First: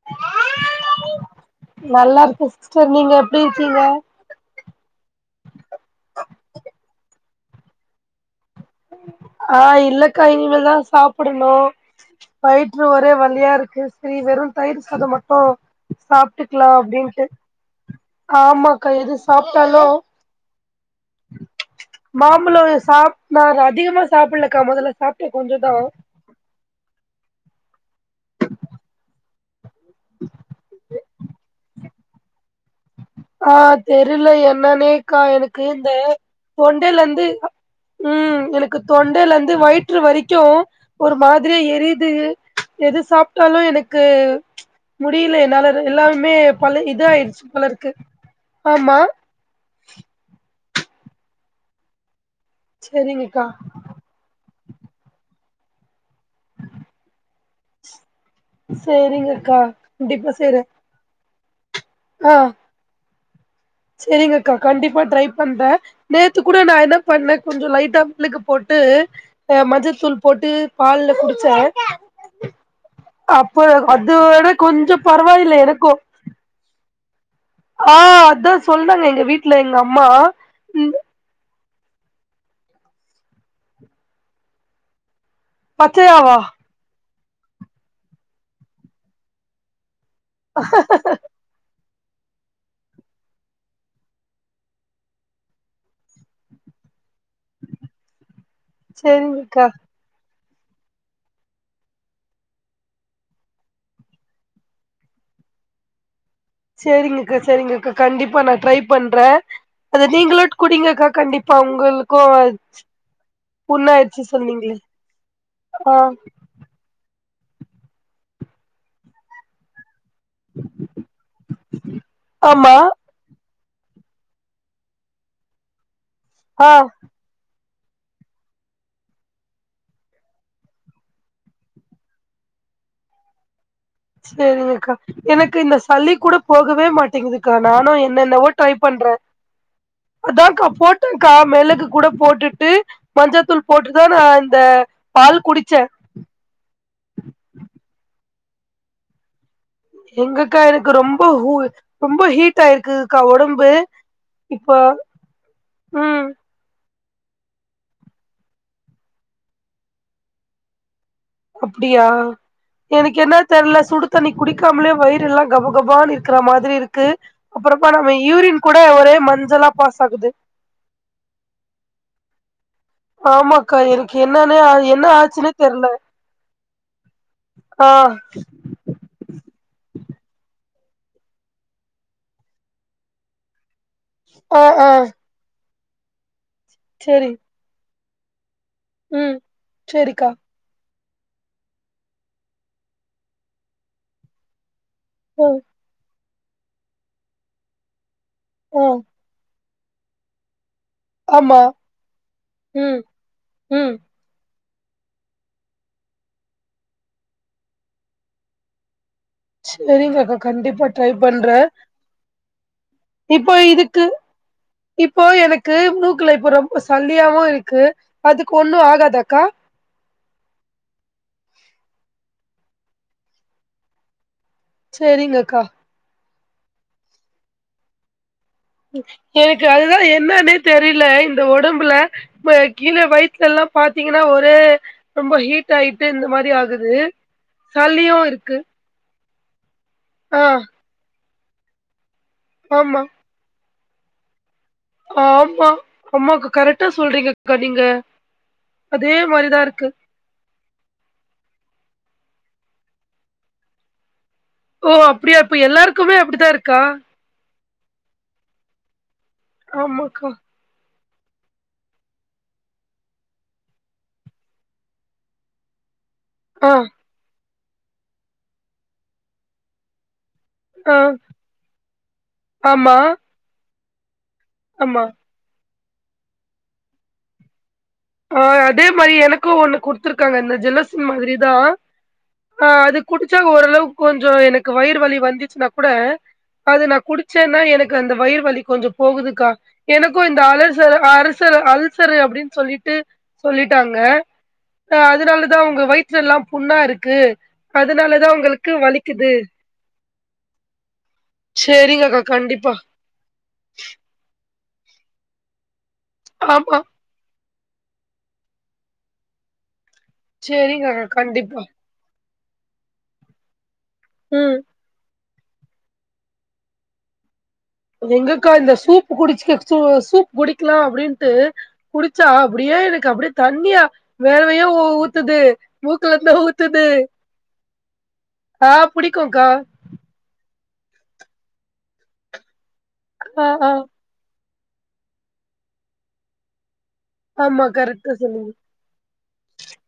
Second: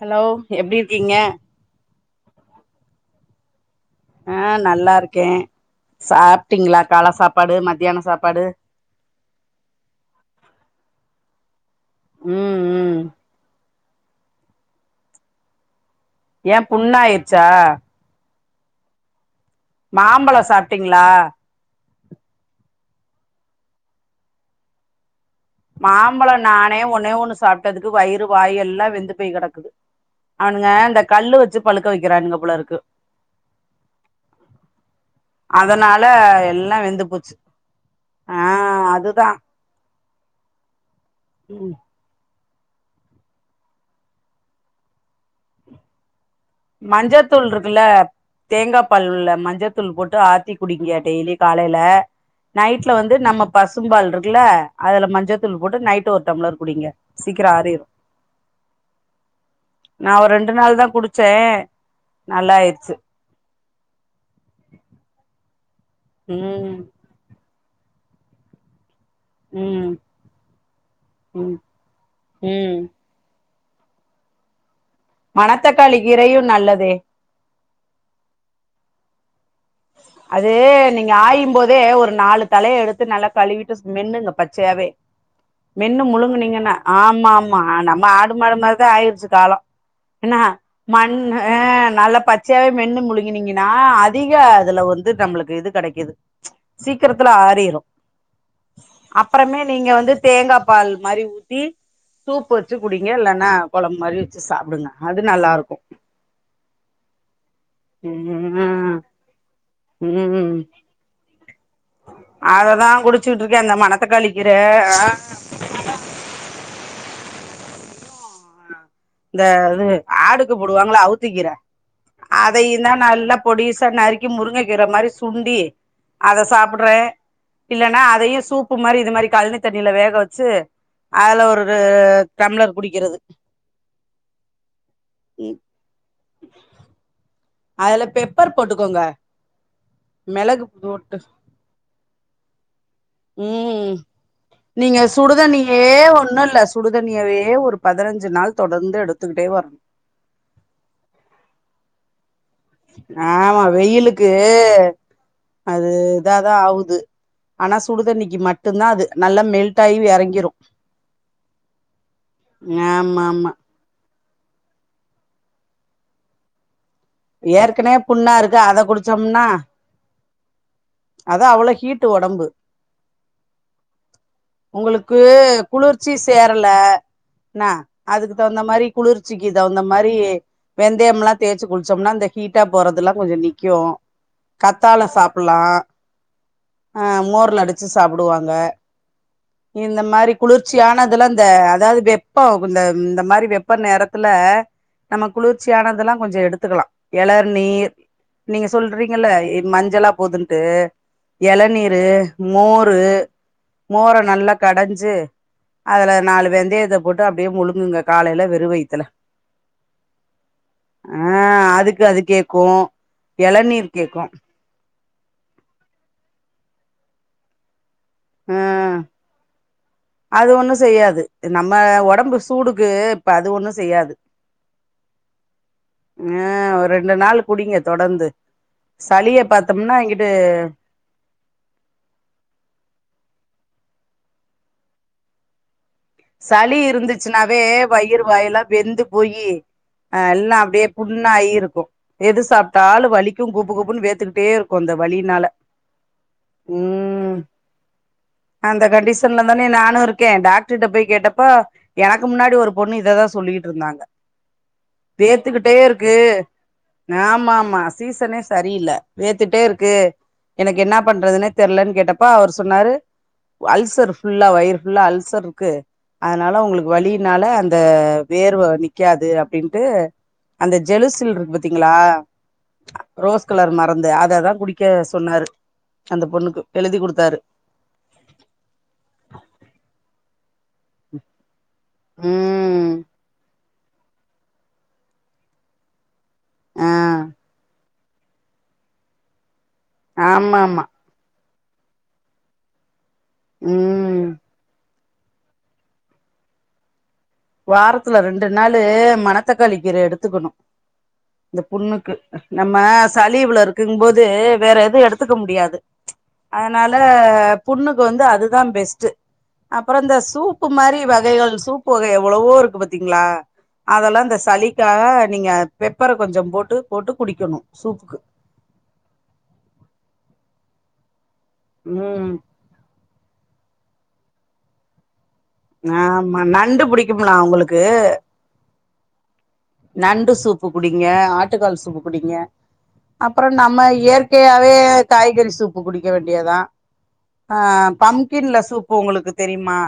hello எப்பிடி இருக்கீங்க நல்லா இருக்கே சிஸ்டர் நீங்க எப்டி இருக்கீங்க அ நல்லா இருக்கே சாப்ட்டீங்களா கால சாப் ப்பாடு மத்தியான சாப்பாடு ஆ இல்லக்கா இனிமேல்தா சாப்டணு ம் வயிற்றுல ம் ஒரே வலியா இருக்கு சரி வெறு தயிர் சாதம் மட்டு ஏ சாப்ட்டுக்கலா அப்டின்ட்டு புண்ணாயிருச்சா ஆமாக்கா எது சாப்ட்டாலு மாம்பழ சாப்ட்டீங்களா மாம்பழ சா அதிகமா சாப்பிடலக்கா மொதல்ல சா மாம்பழ நானே ஒன்னே ஒன்னு சாப்பிட்டு கதுக்கு வயிறு வாய் எல்லா வெந்து போய் கெடக்குது அவனுங்க இந்த கல்லு வச்சு பழுக்க வெக்கிறான்ங்க போல இருக்கு ஆ தெரியல என்னன்னேக்கா எனக்கு இந்த அதனால எல்லா தொண்டேல வெந்து வந்து போச்சு உம் ஆ எனக்கு அதுதா தொண்டேல வந்து வய வரைக்கு ஒரு மாதிரியா ம் எரியுது எது சாப்ட்டாலு எனக்கு முடியல என்னால எல்லாமே போல இது ஆயிடுச்சு மஞ்சத்தூள் போல இருக்குல்ல இருக்கு தேங்கா ஆமா பால் உள்ள மஞ்சத்தூள் போட்டு ஆ டீ குடிங்க டெய்லி காலேல நைட்ல வந்து செரிங்கக்கா நம்ம பசும்பால் இருக்குல்ல அதுல மஞ்ச மஞ்சதூள் போட்டு நைட்டு ஒரு டம்ளர் குடிங்க சீக்கிர ஆறிடும் சேரிங்க அக்கா கண்டிப்பா செய்றே ச நல்ல ஆயிடுச்சு சரிங்க அக்கா கண்டிப்பா ட்ரை பண்றே நேத்து கூட நா ம் என்ன பண்ணே கொஞ்சோ லைட் தம்புக்கு போட்டு ஹ ம் மஞ்சத்தூள் போட்டு பால்ல குடுச்சா ம் ம் இப்ப அதோட கொஞ்சம் மணத்தக்காளி கீரையும் நல்லது ஆ அதான் சொல்றாங்க எங்க வீட் அது நீங்க ஆயும்போது அதே ஒரு நாலு தலையை எடுத்து நல்லா கழுவிட்டு மென்னுங்க பச்சையாவே மென்னு பச்சையாவா முழுங்கனீங்கன்ன ஆ ஆமா ஆமா நம்ம ஆடு மாடு மாரிதா ஆயிடுச்சி காலம் என்னா மன்னு ஆ நல்ல பச்சையாவே மென்னு முழுங்கினீங்கன்னா அதிக இதுல வந்து நம்மளுக்கு இது கெடைக்குது சீக் கிரத்துல ஆறிரும் அப்பறமே செரிங்கக்கா நீங்க வந்து தேங்கா பால் மாரி ஊத்தி சூப்பு வச்சி குடிங்க இல்லைன்னா கொழம்பு மாரி வச்சி சாப்டுங்க அது நல்லா இருக்கும் சரிங்கக்கா சரிங்கக்கா கண்டிப்பா நான் ட்ரை ம் பண்றேன் அது நீங்களோ ம் குடிங்ககாக்கா பொங்கலுக்கும் வச்சி அததா குடிச்சுட்டு இருக்கே அந்த புண்ணா ஆயிடுச்சி மணத்தக்காளி கீர சொன்னீங்களே ஆ இந்த அது ஆடுக்கு போடுவாங்களா அவுத்திக்கீற ஆமா அதையும் தான் நல்லா பொடிசா நறுக்கி முருங்கக்கீற மாரி சுண்டி அத ஆ சாப்படறேன் இல்லன்னா அதையும் சூப்பு மாரி இது மாரி கழனி தண்ணியில வேக வச்சி அதுல ஒரு டம்ளர் குடிக்கிறது சரிங்கக்கா எனக்கு இந்த சளி கூட போகவே மாட்டிங்குது அக்கா நானும் அதுல என்னென்னவோ பெப்பர் ட்ரை போட்டுக்கோங்க பண்றேன் அதான்க்கா மெளகு போட்டு போட்டேக்கா மெளகு கூட போட்டுட்டு மஞ்சத்தூள் ம் போட்டுதான் நான் இந்த நீங்க பால் சுடுதண்ணியே குடிச்சேன் ஒண்ணும் இல்ல சுடுதண்ணியவே ஒரு பதினஞ்சு நாள் தொடர்ந்து எடுத்துக்கிட்டே வரணு எங்கக்கா எனக்கு ரொம்ப கூல் ரொம்ப ஹீட் ஆயிருக்குக்கா ஆமா ஒடம்பு வெயிலுக்கு இப்ப அது ம் இதாதான் ஆவுது ஆனா சுடுதண்ணிக்கு மட்டும்தான் அது நல்லா மெல்ட் ஆயி எறங்கிரும் அப்டியா எனக்கு என்ன ஆமா தெரியல சுடு தண்ணி குடிக்காமலே வயிறெல்லா கபகபான்னு இருக்ற மாதிரி இருக்கு அப்புறமா ஏற்கனவே நம்ம புண்ணா இருக்கு யூரின் கூட அத ஒரே குடிச்சோம்னா மஞ்சளா பாஸ் ஆகுது அதா அவ்வள ஹீட்டு ஒடம்பு ஆமாக்கா எனக்கு என்னன்னு என்ன ஒங்களுக்கு ஆச்சுன்னே தெர்ல குளிர்ச்சி சேரல என்ன ஆ அதுக்கு தகுந்த மாதிரி குளிர்ச்சிக்குது தவுந்த மாரி வெந்தயம்லா தேச்சி குளிச் சோம்னா இந்த ஹீட்டா போறதுலா கொஞ்சோ நிக்கும் ஆ ஆ கத்தால சாப்புலா ஆ சேரி மோர்ல அடுச்சு சாப்டுவாங்க ம் இந்த சேரிக்கா மாரி குளிர்ச்சியான முதல இந்த அதாவது வெப்ப இந்த மாரி வெப்பம் நேரத்ல நம்ம ம் குளிர்ச்சியானதெல்லா கொஞ்ச எடுத்து த்துக்கலா எளர் நீர் நீங்க ஆ சொல்றீங்கள ம நல்ல போதுன்ட்டு ஆமா எளநீரு மோரு ம் ம் மோர நல்லா கடஞ்சு அதுல நாலு வெந்தயத்த போட்டு அப்டியே முழுங்குங்க காலேல வெறு வயுத்ல செரிங்கக்கா கண்டிப்பா ட்ரை ஆ பண்றே அதுக்கு அது கே கு இப்போ எளநீர் இதுக்கு கேக்கு இப்போ எனக்கு மூக்ல இப்ப ரொம்ப சள்ளியாவு இருக்கு அதுக்கு ஆ ஒண்ணு ஆகாதாக்கா அது ஒண்ணு செய்யாது நம்ம ஒடம்பு சூடுக்கு இப்ப அது ஒண்ணு செய்யாது செரிங்க அக்கா ம் ஒரு ரெண்டு நாள் குடிங்க தொடர்ந்து சளிய எனக்கு பாத்தோம்னா அதுதா என்கிட்ட என்னான்னே தெரியல இந்த ஒடம்ல கீழ வயித்து ல்லாம் பாத்தீங்கனா ஒரே ரொம்ப ஹீட் ஆயி சளி இருந்துச்சுனாவே வயிறு இருக்கு வாயெல்லா வெந்து பொய்யி அ ஆ எல்ல அப்டியே புடி புண்ணாயி இருக்கு எது ஆமா சாப்ட்டாலு வலிக்கு குப குபுகுபுனு வேத்துக்கிட்டே இரு கொந்த வலினால ஆமா அம்மாக்கு கரெக்டா ம் சொல்றீங்கக்கா நீங்க அந்த அதே கண்டிஷன்ல மாரிதா தானே இருக்கு நானு இருக்கே டாக்டர்ட்ட போய் ஆ எனக்கு முன்னாடி ஒரு பொண்ணு இததா சொல்லிக்கிட்டு இருந்தாங்க ஓ அப்படியா இப்ப வேத்துக்கிட்டே இருக்கு எல்லாருக்குமே அப்படித்தா இருக்கா ஆமா ஆமா சீசனே சரியில்ல வேத்துட்டே இருக்கு ஆமாக்கா எனக்கு என்ன பண்றதுனே தெரியலன்னு கேட்டப்பா அவர் சொன்னாரு அல்சர் ஃபுல்லா வயிறு ஃபுல்லா அல்சர் இருக்கு அதனால ஆ உங்களுக்கு வழியினால அந் இந்த வேர்வ நிக்காது அப்படின்ட்டு அந்த ஆ ஜலுசில் இருக்கு பாத்தீங்களா ஆமா ரோஸ் கலர் மருந் [unintelligible] அத தா குடிக்க ஆமா சொன்னாரு அந்த பொண்ணுக்கு எழுதி கொடுத்தாரு ஆ அதே மாரி எனக்கு ஒண்ணு குடுத்துருக்காங்க இந்த ஜலசின் மாதிரிதா ஆ ம் அது குடிச்சா ஓரளவுக் கொஞ்ச எனக்கு வயிறுவலி வந்துச்சுன்னா கூட அது ஆ நா குடிச்சேன்னா எனக் க்கு அந்த வயிறுவலி கொஞ்ச போகுதுக்கா எனக்கும் இந்த ஆமா ஆமா அலசர் அரச சரு அல்சரு அப்படின்னு சொல்லிட் டு சொல்லிட்டாங்க ம் அ அதனாலதா உங்க வயித்துல எல்லா புண்ணா இருக்கு வாரத்துல அதனாலதா ரெண்டு உங்களுக்கு நாளு வலிக்குது மணத்தக்காளி கீரை எடுத்துக்கணு இந்த புண்ணுக்கு சேரிங்கக்கா கண்டிப்பா நம்ம சலீ இவ்ளோ இருக்கு போது வேற எது எடுத்துக்க முடியாது ஆமா அதனால புண்ணுக்கு வந்து அதுதா பெஸ்டு அப்புறோ இந்த சூப்பு மாரி சேரிங்கக்கா வகைகள் கண்டிப்பா சூப்பு வகைகள் எவ்வளவோ இருக்கு பாத்தீங்களா அதெல்லா இந்த ம் சளிக்காக நீங்க பெப்பர கொஞ்ச போட்டு போட்டு குடிக்கணு சூப்புக்கு எங்கக்கா இந்த சூப்பு குடிச்ச சூ சூப்பு குடி க்கலா அப்டின்ட்டு குடிச்சா ம் அப்டியே எனக்கு அப்டியே தண்ணியா வேறவையோ ஊத் ஊத்துது மூக்குல இருந்து ஆமா நண்டு ஊத்துது புடிக்கும்லா உங்களுக்கு ஆ புடிக்குங்க்கா நண்டு சூப்பு குடிங்க ஆட்டுக்கால் சூப்பு குடிங்க ஆ அப்புறோ ஆ நம்ம இயற் கேயாவே காய்கறி சூப்பு குடிக்க வேண்டியதா ஆ ஆமா கரெக்டா சொன்னீங்க பம்கின்ல சூப்பு உங்களுக்கு தெரியுமா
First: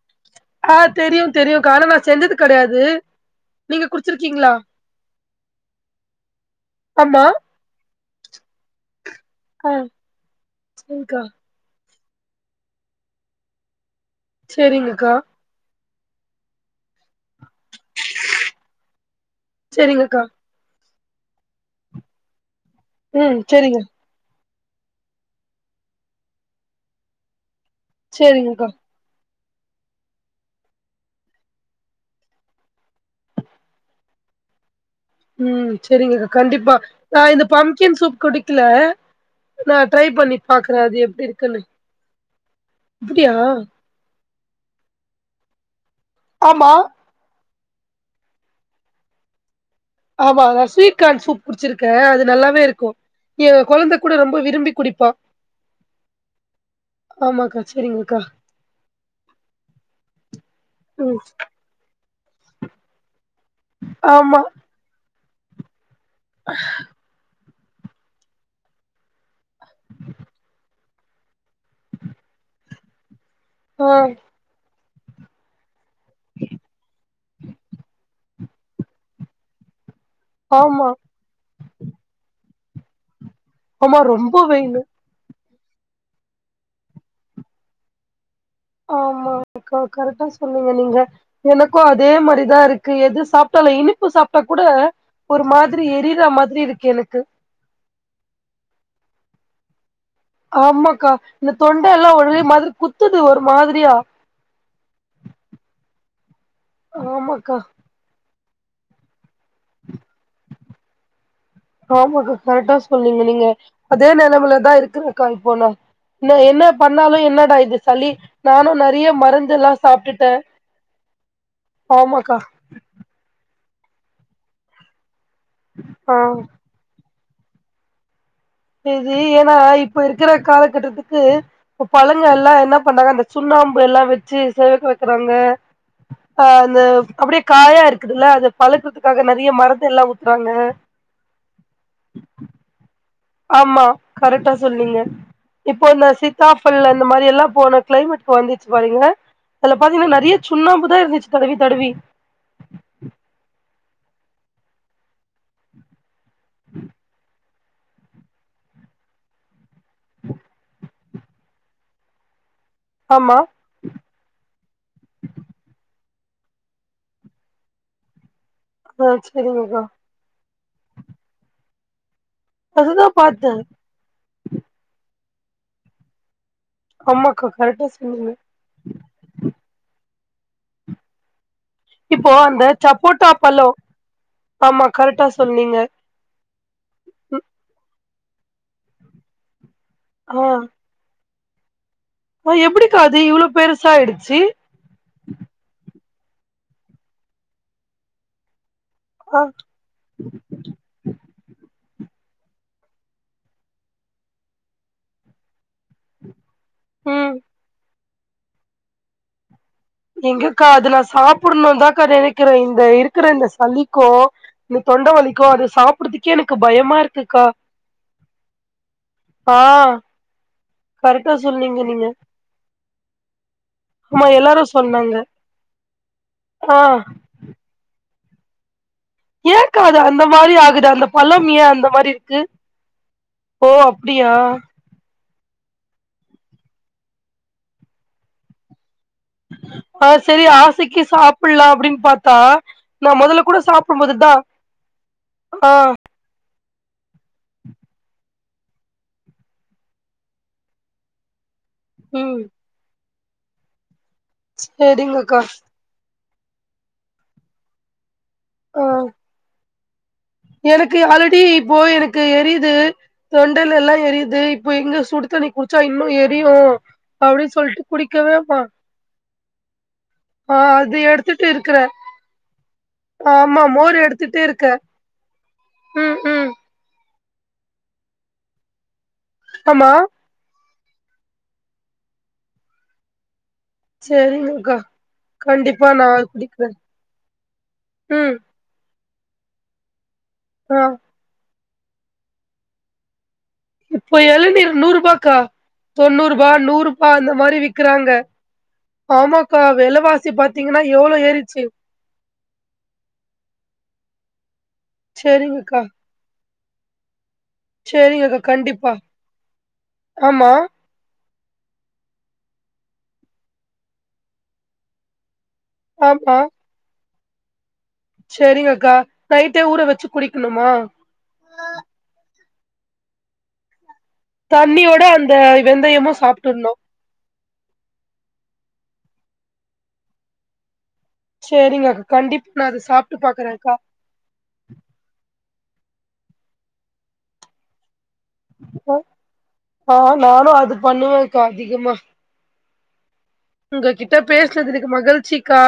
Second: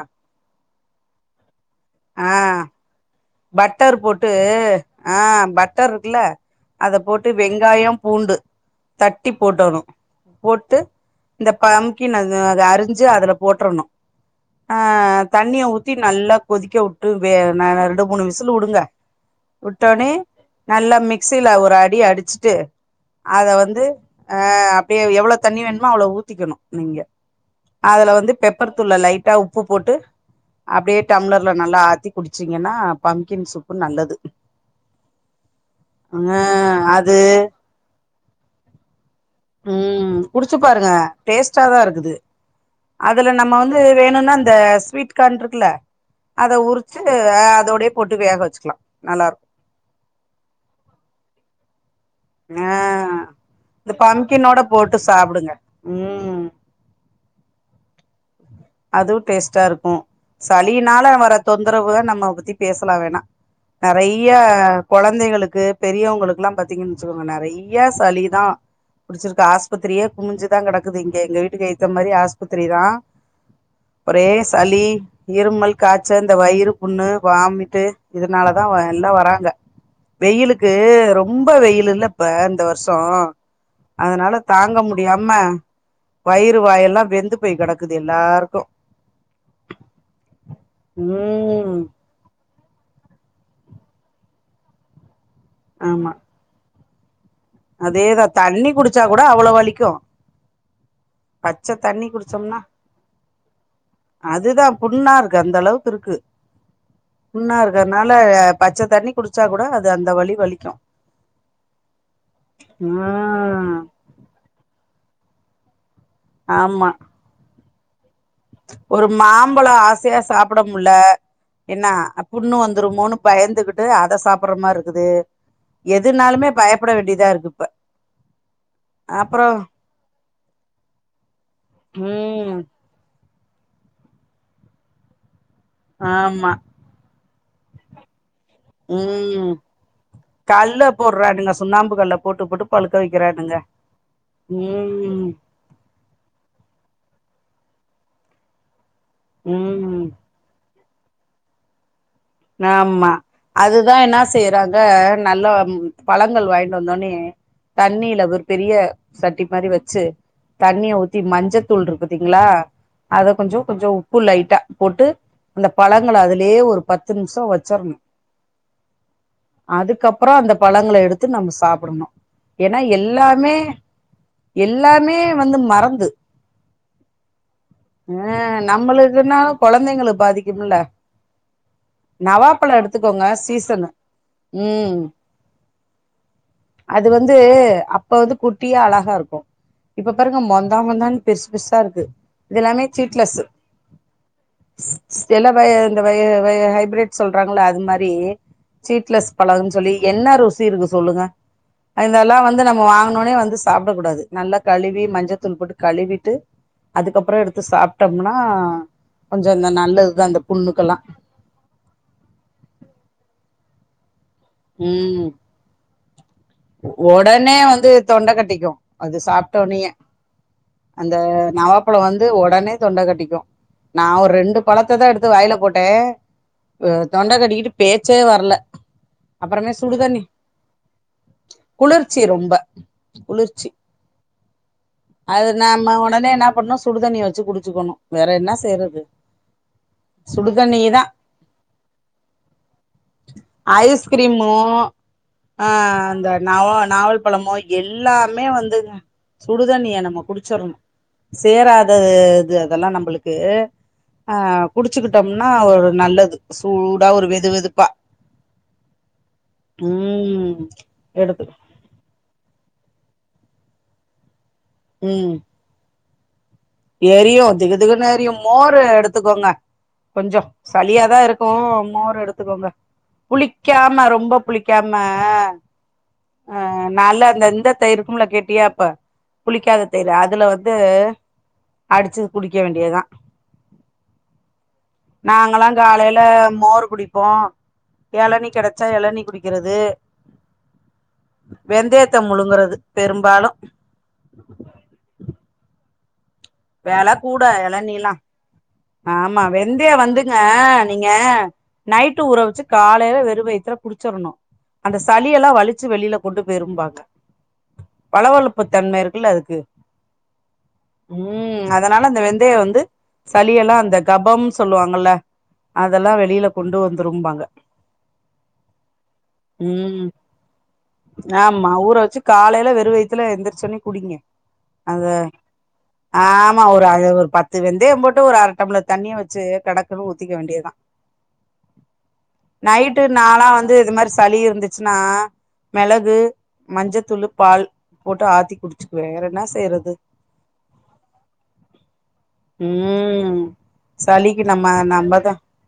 ஆ தெரியு தெரியு ஆனா நா ஆ செஞ்சது கெடையாது நீங்க பட்டர் போட்டு குடிச்சிருக்கீங்களா ஆ பட்டர் இருக்குல்ல அத ஆமா போட்டு வெங்காயம் பூண்டு தட்டி ஆ போட்டர்ணு போட்டு சரிக்கா இந்த பழம் க்கின் அது அருஞ்சு அதுல போட்ருணு ஆ சரிங்கக்கா தண்ணிய ஊத் ஊத்தி நல்லா கொதிக்க உட்டு வே நல்லா மூணு விசில் உடுங்க விட்டோனே சரிங்கக்கா நல்லா மிக் மிக்சில ஒரு அடி அடுச்சுட்டு ம் அத சரிங்க வந்து அ அப்டியே எவ்வளோ தண்ணி வேணுமோ அவ்ளோ ஊத்திக்கணு நீங்க அதுல வந்து சரிங்கக்கா பெப்பர் தூள லைட்டா உப்பு போட்டு அப்டியே டம்ளர்ல நல்லா ஆத்தி குடிச்சிங்கன்னா பம்கின் சூப்பு நல்லது ம் சேரிங்க அக்கா ஆ கண்டிப்பா அது நான் இந்த பம்கின் சூப் குடிக்கல நா ட்ரை ம் பண்ணி குடிச்சு பாக்குற பாருங்க அது எப்டி இருக்குன்னு டேஸ்ட்டா தா இருக்குது அப்புடியா உக்காண்டுருக்குல்ல அத உருச்சு அ அத் அதோடயே போட்டு வேக வச்சுகலா நல்லாருக்கும் ஆமா நா ஸ்வீட்கான் சூப் குடிச்சுரு க அது நல்லாவே இருக்கு ஆ இருக்கும் ஏ இந்த கெழந்த கூட ரொம்ப பம்கினோட விரும்பி போட்டு குடிப்பா சாப்டுங்க ம் ஆமாக்கா செரிங்க கா அதுவும் டேஸ்ட்டாருக்கும் சளினால ம் வர தொந்தரவு நம்மோ இதபத்தி பேசலா வேணா நறைய ஆமா கெழந்தைகள் ளுக்கு பெரியவுங்ளுக்குலா பாத்தீங்கன்னு வச்சுக்கோங்க நறை ய சளிதா புடிச்சிருக்கு ஆஸ்பத்திரியே குமிஞ்சுதா கெடக்குது இங்க எங்க வீட்டுக்கு எதுத்த மாரி ஆஸ்பத்திரி தா ஆ ஒரே சளி இருமல் காச்ச இந்த வயிறு புண்ணு வாமிட்டு இதனால தா வ எல்லா வராங்க வெயிலுக்கு ஆமா ரொம்ப வெயிலில்ல இப்ப இந்த வரு சோ ஆமா அதனால ரொம்ப வெயில் தாங்க முடியாம வயிறு வாயெல்லா வெந்து போய் கெடக்குது எல்லாரு ஆமாங் கா கரெக்டா சொன்னீங்க நீங்க ம் எனக்கும் அதே மாரி தா இருக்கு எது சாப்டாலு இனிப்பு சாப்டா கூட ஒரு மாதிரி ஆமா எரிர மாதிரி இருக் எனக்கு அதேதா தண்ணி குடிச்சா கூட அவ்ளோ வலிக்கும் ஆமா பச்ச தண்ணி குடிச்சோம்னா குத்துது ஒரு மாதிரியா அதுதா புண்ணாருக்கு அந்த அளவுக்கு இருக்கு புண்ணா ஆமாக்கா இருக்கனால பச்சத்தண்ணி குடிச்சா கூட அது அந்த வலி வலிக்கும் ஆமாக்கா கரெக்டா சொன்னீங்க நீங்க ம் அதே நெலமலதா இருக்குற கால் போனா இந்த என்ன ஆமா பண்ணாலு என்னடா இது சளி நானு ஒரு நெறைய மாம்பழோ மருந்தெல்லா ஆசையா சாப்ட்டுட்டே சாப்ட முல்ல என்ன ஆமாக்கா அப்புண்ணு வந்துருமோனு பயந்துகிட் டு அத சாப்பற மாரி இருக்குது ஆ எதுனாலுமே பயப்பட வேண்டியதா இருக்கு ப்ப சரி ஏனா இப்ப இருக்கற காலகட்டத்துக்கு பழங்க எல்லா ம் என்ன பண்ணாங்க அந்த சுண்ணாம்பு எல்லா வச்சு சேவ் படுத்துறாங்க அ ஆமா அது அப்டி காயா இருக்குதுல்ல அது ம் கல்ல போடுறாங்க சுண்ணாம்பு கல்ல போட்டு போட்டு பழுக்க வை ஆமா கரெட்டா சொன்னீங்க இப்போ இந்த சீத்தாபல அந்த மாரி எல்லா போன க்ளைமேட் வந்துச்சு பாரிங்க அதுல ம் பாத்தீங்கன்னா நெறைய சுண்ணாம்பு அப்டி தா இருந்துச்சு தடவி தடவி ஆம்மா அதுதா என்னா செய்யறாங்க நல்ல ம் பழங்கள் வாயிண்டு வந்தோவுன்னே தண்ணீல ஒரு பெரிய சட்டி மாரி வச்சு தண்ணிய ஊத்தி மஞ்சத்தூள் இருக்கு பாத்தீங்களா அத ஆமா கொஞ்ச கொஞ்ச உப்பு லைட்டா போட்டு அந்த பழ உங்கள அதுலேயே ஒரு பத் பத்து நிமிஷ வச்சர்ணு ஆ செரிங்கக்கா பழங்கள எடுத்து நம்ம சாப்பிடணு ஏன்னா அதுதா பாத்தே எல்லாமே எல்லாமே வந்து மறந்து ஆமாக்கா கரெக்டா சொன்னீங்க ஆ நம்மளுக்குனா கொழந்தைங்களுக் பாதிக்கும்மல்ல இப்போ அந்த நவாப்பழ எடுத்துக்கோங்க சப்போட்டா பழோ சீசனு ஆமா ம் கரெக்டா சொன்னீங்க அது வந்து அப் அப்ப வந்து குட்டியா அழகா இருக்கு இப்ப ஆ பாருங்க மொந்தா மொந்தான் பெருசு பெருசா இருக்கு ஆ இது எல்லாமே எப்டிக்கா அது சீட்லெஸ் இவ்ளோ பெருச ஆயிடுச்சி எல்லா வய இந்த வய வய பிரிட் சொல்றாங்களா அது மாரி சீட்லஸ் ஆ பழகுன் சொல்லி என்ன ருசி இருக்கு சொல்லுங்க இதெல்லாம் வந்து நம்ம வாங்கனோனே வந்து சாப்பிட கூடாது நல்லா கழுவி மஞ்சத்தூள் போட்டு கழுவிட்டு ம் அதுக்கப்புறம் எடுத்து சாப்பி சாப்பிட்டோம்னா எங்கக்கா அது நான் சாப்பிடணும் தான் நினைக்கிறேன் இந்த இருக்கிற இந்த சளிக்கும் இந்த தொண்ட ம் வலிக்கும் அது சாப்பிடுறதுக்கே எனக்கு பயமா இருக்குக்கா ஒடனே வந்து தொண்ட கட்டிக்கு அது சாப்ட்டோனயே ஆஹ் அந்த நவப்பழம் வந்து உடனே தொண்டை கட்டிக்கும் நான் ஆமா ஒரு ரெண்டு எல்லாரு பழத்தை தான் சொன்னாங்க எடுத்து வாயில போட்டேன் ஆ தொண்டை கட்டிக்கிட்டு பே பேச்சே வரல அப்புறமே ஏன்கா அது சுடுதண்ணி அந்த மாதிரி ஆகுது அந்த பழம் ஏன் அந்த மாதிரி குளிர்ச்சி இருக்கு ரொம்ப குளிர்ச்சி ஓ அப்படியா அது நாம உடனே என்ன பண்ணணும் சுடுதண்ணிய வச்சு குடிச்சுக்கணும் வேற என்ன செய்யறது ஆஹ செரி சுடுதண்ணி ஆசைக்கு தான் சாப்பிடலாம் அப்படின்னு பார்த்தா நான் முதல்ல கூட சாப்பிடும்போது ஐஸ்கிரீமோ அ அந்த நவா நாவல் பழமோ எல்லாமே வந்துங்க சுடுதண்ணிய நம்ம குடிச்சிறணும் சேராத ம் இது அதெல்லாம் நம்மளுக்கு கு ஆ செரிங்கக்கா குடிச்சுக்கிட்டோம்னா ஒரு நல்லது சூடா ஒரு வெது வெதுப்பா ஆஹ் உம் எனக்கு ஆல்ரெடி இப்போ எனக்கு எரியுது தொண்டல்ல எல்லாம் எரியுது இப்ப எங்க ம் சுடித்தண்ணி குடிச்சா இன்னும் ஏ எரியும் திகு திகுன்னு எரியும் மா மோர் எடுத்துக்கோங்க கொஞ்சம் ஆ அது சளியாதான் எடுத்துட்டு இருக்கும் இருக்கற மோர் எடுத்துக்கோங்க ஆமா மோர் புளிக்காம ரொம்ப எடுத்துட்டே இருக்க புளிக்காம ம் ம் ஆஹ் நால அந்த இந்த தயிருக்கும்ல கேட்டியாப்ப புளிக்காத ஆமா தயிரு அதுல இது அடிச்சு குடிக்க வேண்டியதுதான் சரிங்கக்கா நாங்கல்லாம் கண்டிப்பா நா காலையில குடிக்கிறே மோர் குடிப்போம் ம் இளநி கிடைச்சா இளநி குடிக்குறது ஆ வெந்தயத்த முழுங்குறது பெரும்பாலு இப்போ இளநீர் நூறுபாக்கா தொண்ணூறு வெல கூட இளண்ணிலா ஆமா ஆமாக்கா வெந்தய வெலவாசி வந்துங்க பாத்தீங்கன்னா நீங்க எவ்ளோ ஏறிச்சு நைட்டு ஊறவெச்சு காலேல வெறு வயுத்ல குடுச்சுறணு அந்த சளியெல்லா வலிச்சு வெளில கொண்டு விரும்பாங்க [unintelligible] சேரிங்கக்கா கண்டிப்பா ஆமா உம் அதனால அந்த வெந்தய வந்து சளியெல்லா அந்த கபம்னு சொல்லுவாங்கல்ல அதெல்லா வெளியில கொண்டு திரும்பாங்க செரிங்க அக்கா நைட்டே ஊர ம் வச்சு குடிக்கணுமா காலேல வெறு வயத்துல எந்திரச்சுன்னே தண்ணியோட அந்த வெந்தயம் ஆமா ஒரு அது ஒரு பத் வெந்தயம் போட்டு ஒரு அர டம்ளர் தண்ணிய வச்சு கடக்குன்னு ஊத்திக்க வேண்டியதுதா செரிங்கக்கா கண்டிப்பா நா அத நைட்டு சாப்ட்டு நாளா பாக்குறேக்கா வந்து இது மாதிரி சளி இருந்துச்சுன்னா மெளகு மஞ்சத்தூளு பால் போட்டு ஆத்தி குடிச்சுக்குவே வேற என்னா செய்றது ஆ நானு அது பண்ணுவேக்கா அதிகமா உம்ம் உங்க கிட்ட பேசுனதுக்கு மகிழ்ச்சிக்கா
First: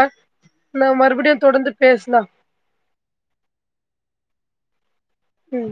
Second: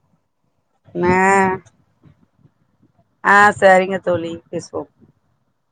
நா ஆ மறுபடியு தொடர்ந்து பேசலா ஆ சரிங்க தோழி பேசுவோ உம்